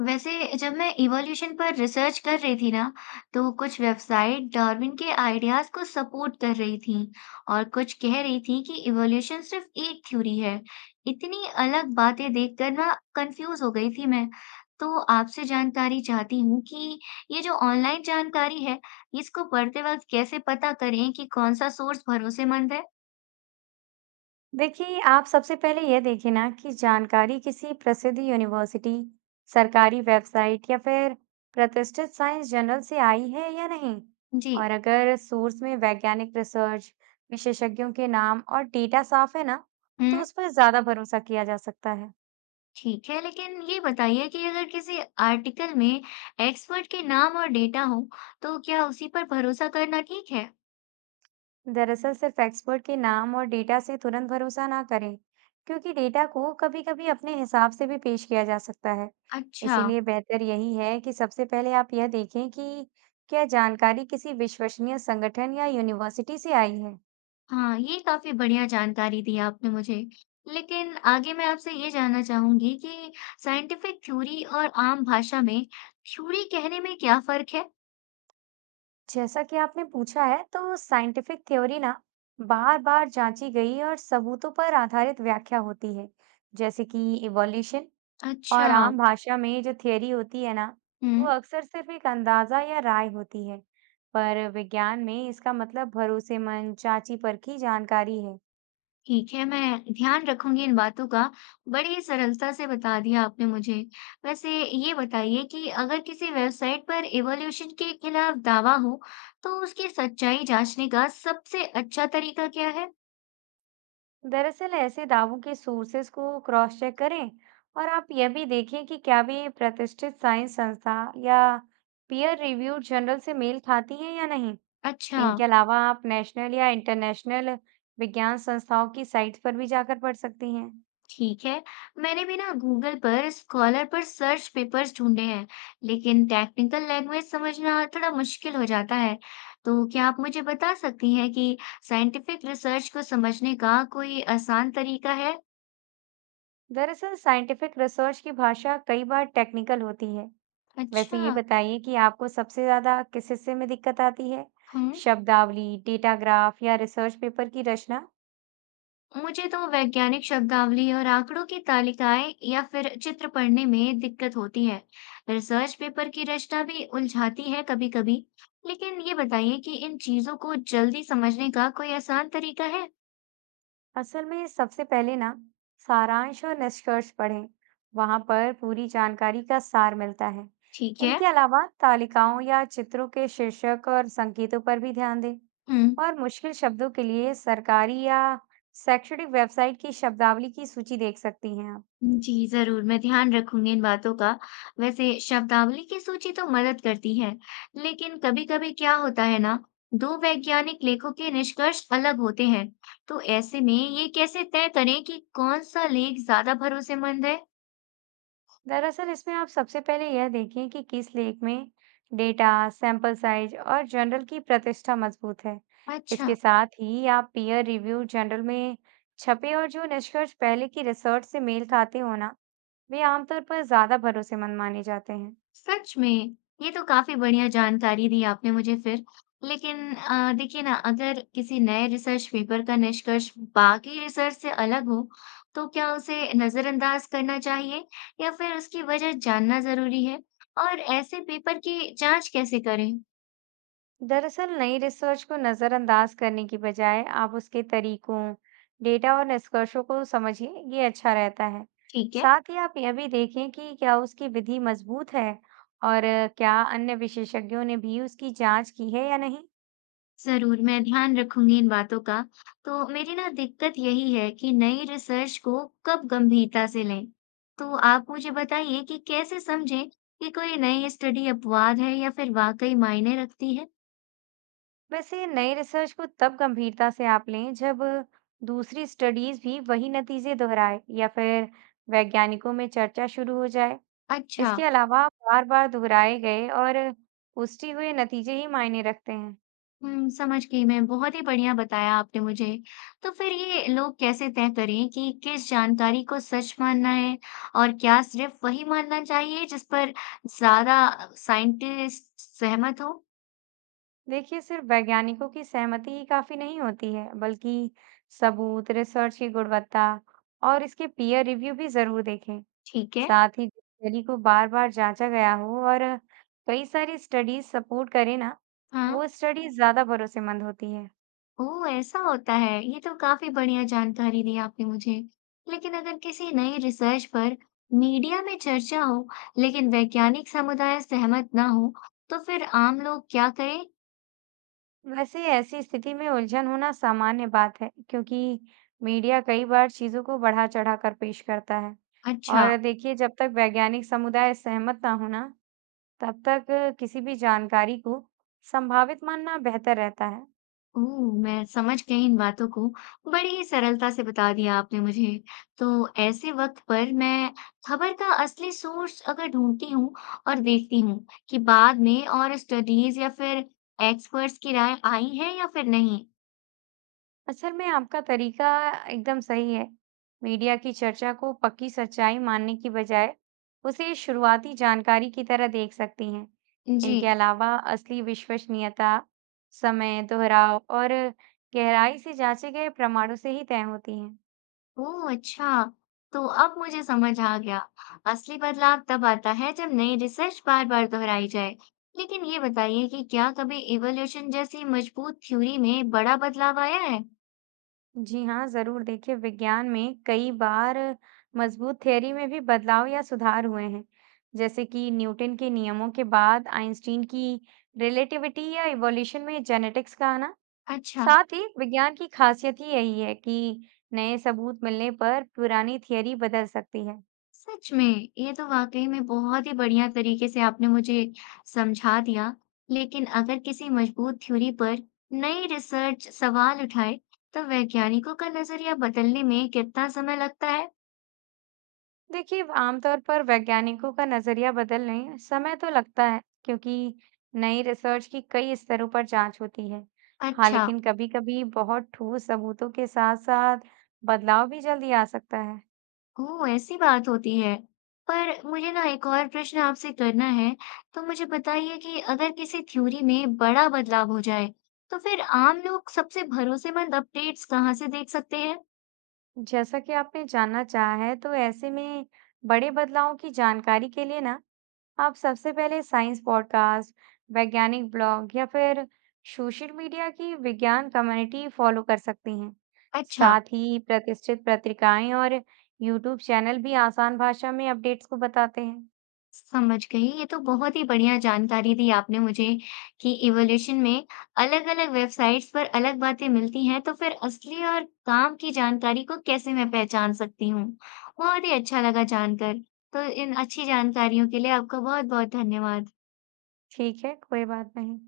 वैसे जब मैं इवोल्यूशन पर रिसर्च कर रही थी ना, तो कुछ वेबसाइट डार्विन के आइडियाज को सपोर्ट कर रही थी और कुछ कह रही थी कि इवोल्यूशन सिर्फ एक थ्योरी है। इतनी अलग बातें देखकर ना कंफ्यूज हो गई थी मैं। तो आपसे जानकारी चाहती हूँ कि ये जो ऑनलाइन जानकारी है, इसको पढ़ते वक्त कैसे पता करें कि कौन सा सोर्स भरोसेमंद है। देखिए आप सबसे पहले यह देखें ना कि जानकारी किसी प्रसिद्ध यूनिवर्सिटी, सरकारी वेबसाइट या फिर प्रतिष्ठित साइंस जर्नल से आई है या नहीं। जी। और अगर सोर्स में वैज्ञानिक रिसर्च, विशेषज्ञों के नाम और डेटा साफ है ना, तो हम्म। उस पर ज्यादा भरोसा किया जा सकता है। ठीक है, लेकिन ये बताइए कि अगर किसी आर्टिकल में एक्सपर्ट के नाम और डेटा हो, तो क्या उसी पर भरोसा करना ठीक है? दरअसल सिर्फ एक्सपर्ट के नाम और डेटा से तुरंत भरोसा ना करें, क्योंकि डेटा को कभी-कभी अपने हिसाब से भी पेश किया जा सकता है। अच्छा। इसीलिए बेहतर यही है कि सबसे पहले आप यह देखें कि क्या जानकारी किसी विश्वसनीय संगठन या यूनिवर्सिटी से आई है। हाँ, ये काफी बढ़िया जानकारी दी आपने मुझे। लेकिन आगे मैं आपसे ये जानना चाहूंगी कि साइंटिफिक थ्योरी और आम भाषा में थ्योरी कहने में क्या फर्क है? जैसा कि आपने पूछा है, तो साइंटिफिक थ्योरी ना बार-बार जांची गई और सबूतों पर आधारित व्याख्या होती है, जैसे कि इवोल्यूशन। अच्छा। और आम भाषा में जो थ्योरी होती है ना, वो हम्म। अक्सर सिर्फ एक अंदाजा या राय होती है। पर विज्ञान में इसका मतलब भरोसेमंद चाची परखी जानकारी है। ठीक है, मैं ध्यान रखूंगी इन बातों का। बड़ी सरलता से बता दिया आपने मुझे। वैसे ये बताइए कि अगर किसी वेबसाइट पर इवोल्यूशन के खिलाफ दावा हो, तो उसकी सच्चाई जांचने का सबसे अच्छा तरीका क्या है? दरअसल ऐसे दावों के सोर्सेस को क्रॉस चेक करें और आप यह भी देखें कि क्या वे प्रतिष्ठित साइंस संस्था या पीयर रिव्यूड जर्नल से मेल खाती है या नहीं। अच्छा। इनके अलावा आप नेशनल या इंटरनेशनल विज्ञान संस्थाओं की साइट्स पर भी जाकर पढ़ सकती हैं। ठीक है। मैंने भी ना गूगल पर स्कॉलर पर सर्च पेपर्स ढूंढे हैं, लेकिन टेक्निकल लैंग्वेज समझना थोड़ा मुश्किल हो जाता है। तो क्या आप मुझे बता सकती हैं कि साइंटिफिक रिसर्च को समझने का कोई आसान तरीका है? दरअसल साइंटिफिक रिसर्च की भाषा कई बार टेक्निकल होती है। वैसे ये अच्छा। बताइए कि आपको सबसे ज्यादा किस हिस्से में दिक्कत आती है, हाँ। शब्दावली, डेटा, ग्राफ या रिसर्च पेपर की रचना। मुझे तो वैज्ञानिक शब्दावली और आंकड़ों की तालिकाएं या फिर चित्र पढ़ने में दिक्कत होती है। रिसर्च पेपर की रचना भी उलझाती है कभी-कभी। लेकिन ये बताइए कि इन चीजों को जल्दी समझने का कोई आसान तरीका है? असल में सबसे पहले ना सारांश और निष्कर्ष पढ़ें, वहां पर पूरी जानकारी का सार मिलता है। ठीक है। इनके अलावा तालिकाओं या चित्रों के शीर्षक और संकेतों पर भी ध्यान दें। हम्म। और मुश्किल शब्दों के लिए सरकारी या शैक्षणिक वेबसाइट की शब्दावली की सूची देख सकती हैं आप। जी जरूर, मैं ध्यान रखूंगी इन बातों का। वैसे शब्दावली की सूची तो मदद करती है, लेकिन कभी-कभी क्या होता है ना, दो वैज्ञानिक लेखों के निष्कर्ष अलग होते हैं। तो ऐसे में ये कैसे तय करें कि कौन सा लेख ज्यादा भरोसेमंद है? दरअसल इसमें आप सबसे पहले यह देखें कि किस लेख में डेटा, सैंपल साइज और जर्नल की प्रतिष्ठा मजबूत है। अच्छा। इसके साथ ही आप पीयर रिव्यू जर्नल में छपे और जो निष्कर्ष पहले की रिसर्च से मेल खाते हो ना, वे आमतौर पर ज्यादा भरोसेमंद माने जाते हैं। सच में! ये तो काफ़ी बढ़िया जानकारी दी आपने मुझे फिर। लेकिन देखिए ना, अगर किसी नए रिसर्च पेपर का निष्कर्ष बाकी रिसर्च से अलग हो, तो क्या उसे नज़रअंदाज करना चाहिए या फिर उसकी वजह जानना ज़रूरी है? और ऐसे पेपर की जाँच कैसे करें? दरअसल नई रिसर्च को नज़रअंदाज करने की बजाय आप उसके तरीकों, डेटा और निष्कर्षों को समझिए, ये अच्छा रहता है। ठीक है। साथ ही आप यह भी देखें कि क्या उसकी विधि मजबूत है और क्या अन्य विशेषज्ञों ने भी उसकी जांच की है या नहीं। ज़रूर, मैं ध्यान रखूँगी इन बातों का। तो मेरी ना दिक्कत यही है कि नई रिसर्च को कब गंभीरता से लें। तो आप मुझे बताइए कि कैसे समझें कि कोई नई स्टडी अपवाद है या फिर वाक़ई मायने रखती है? वैसे नई रिसर्च को तब गंभीरता से आप लें जब दूसरी स्टडीज भी वही नतीजे दोहराए या फिर वैज्ञानिकों में चर्चा शुरू हो जाए। अच्छा। इसके अलावा बार बार दोहराए गए और पुष्टि हुए नतीजे ही मायने रखते हैं। समझ गई मैं, बहुत ही बढ़िया बताया आपने मुझे। तो फिर ये लोग कैसे तय करें कि किस जानकारी को सच मानना है और क्या सिर्फ़ वही मानना चाहिए जिस पर ज़्यादा साइंटिस्ट सहमत हों? देखिए सिर्फ वैज्ञानिकों की सहमति ही काफी नहीं होती है, बल्कि सबूत, रिसर्च की गुणवत्ता और इसके पीयर रिव्यू भी जरूर देखें। ठीक है। साथ ही स्टडी को बार बार जांचा गया हो और कई सारी स्टडीज सपोर्ट करें ना, हाँ। वो स्टडी ज्यादा भरोसेमंद होती है। ओह! ऐसा होता है। ये तो काफ़ी बढ़िया जानकारी दी आपने मुझे। लेकिन अगर किसी नई रिसर्च पर मीडिया में चर्चा हो, लेकिन वैज्ञानिक समुदाय सहमत ना हो, तो फिर आम लोग क्या करें? वैसे ऐसी स्थिति में उलझन होना सामान्य बात है, क्योंकि मीडिया कई बार चीजों को बढ़ा चढ़ा कर पेश करता है। अच्छा। और देखिए जब तक वैज्ञानिक समुदाय सहमत ना हो ना, तब तक किसी भी जानकारी को संभावित मानना बेहतर रहता है। ओह! मैं समझ गई इन बातों को। बड़ी ही सरलता से बता दिया आपने मुझे। तो ऐसे वक़्त पर मैं खबर का असली सोर्स अगर ढूँढती हूँ और देखती हूँ कि बाद में और स्टडीज़ या फिर एक्सपर्ट्स की राय आई है या फिर नहीं। असल में आपका तरीका एकदम सही है। मीडिया की चर्चा को पक्की सच्चाई मानने की बजाय उसे शुरुआती जानकारी की तरह देख सकती हैं। जी। इनके अलावा असली विश्वसनीयता, समय, दोहराव और गहराई से जांचे गए प्रमाणों से ही तय होती है। ओह, अच्छा! तो अब मुझे समझ आ गया। असली बदलाव तब आता है जब नई रिसर्च बार-बार दोहराई जाए। लेकिन ये बताइए कि क्या कभी इवोल्यूशन जैसी मजबूत थ्योरी में बड़ा बदलाव आया है? जी हाँ, ज़रूर देखिए विज्ञान में कई बार मजबूत थ्योरी में भी बदलाव या सुधार हुए हैं, जैसे कि न्यूटन के नियमों के बाद आइंस्टीन की रिलेटिविटी या इवोल्यूशन में जेनेटिक्स का आना। अच्छा। साथ ही विज्ञान की खासियत ही यही है कि नए सबूत मिलने पर पुरानी थ्योरी बदल सकती है। सच में! ये तो वाकई में बहुत ही बढ़िया तरीके से आपने मुझे समझा दिया। लेकिन अगर किसी मजबूत थ्योरी पर नई रिसर्च सवाल उठाए, तो वैज्ञानिकों का नजरिया बदलने में कितना समय लगता है? देखिए आमतौर पर वैज्ञानिकों का नजरिया बदलने समय तो लगता है, क्योंकि नई रिसर्च की कई स्तरों पर जांच होती है। हाँ अच्छा। लेकिन कभी-कभी बहुत ठोस सबूतों के साथ-साथ बदलाव भी जल्दी आ सकता है। ओह! ऐसी बात होती है। पर मुझे ना एक और प्रश्न आपसे करना है। तो मुझे बताइए कि अगर किसी थ्योरी में बड़ा बदलाव हो जाए, तो फिर आम लोग सबसे भरोसेमंद अपडेट्स कहाँ से देख सकते हैं? जैसा कि आपने जानना चाहा है, तो ऐसे में बड़े बदलावों की जानकारी के लिए ना आप सबसे पहले साइंस पॉडकास्ट, वैज्ञानिक ब्लॉग या फिर सोशल मीडिया की विज्ञान कम्युनिटी फॉलो कर सकती हैं। अच्छा। साथ ही प्रतिष्ठित पत्रिकाएं और यूट्यूब चैनल भी आसान भाषा में अपडेट्स को बताते हैं। समझ गई। ये तो बहुत ही बढ़िया जानकारी दी आपने मुझे कि इवोल्यूशन में अलग-अलग वेबसाइट्स पर अलग बातें मिलती हैं, तो फिर असली और काम की जानकारी को कैसे मैं पहचान सकती हूँ। बहुत ही अच्छा लगा जानकर। तो इन अच्छी जानकारियों के लिए आपका बहुत-बहुत धन्यवाद। ठीक है, कोई बात नहीं।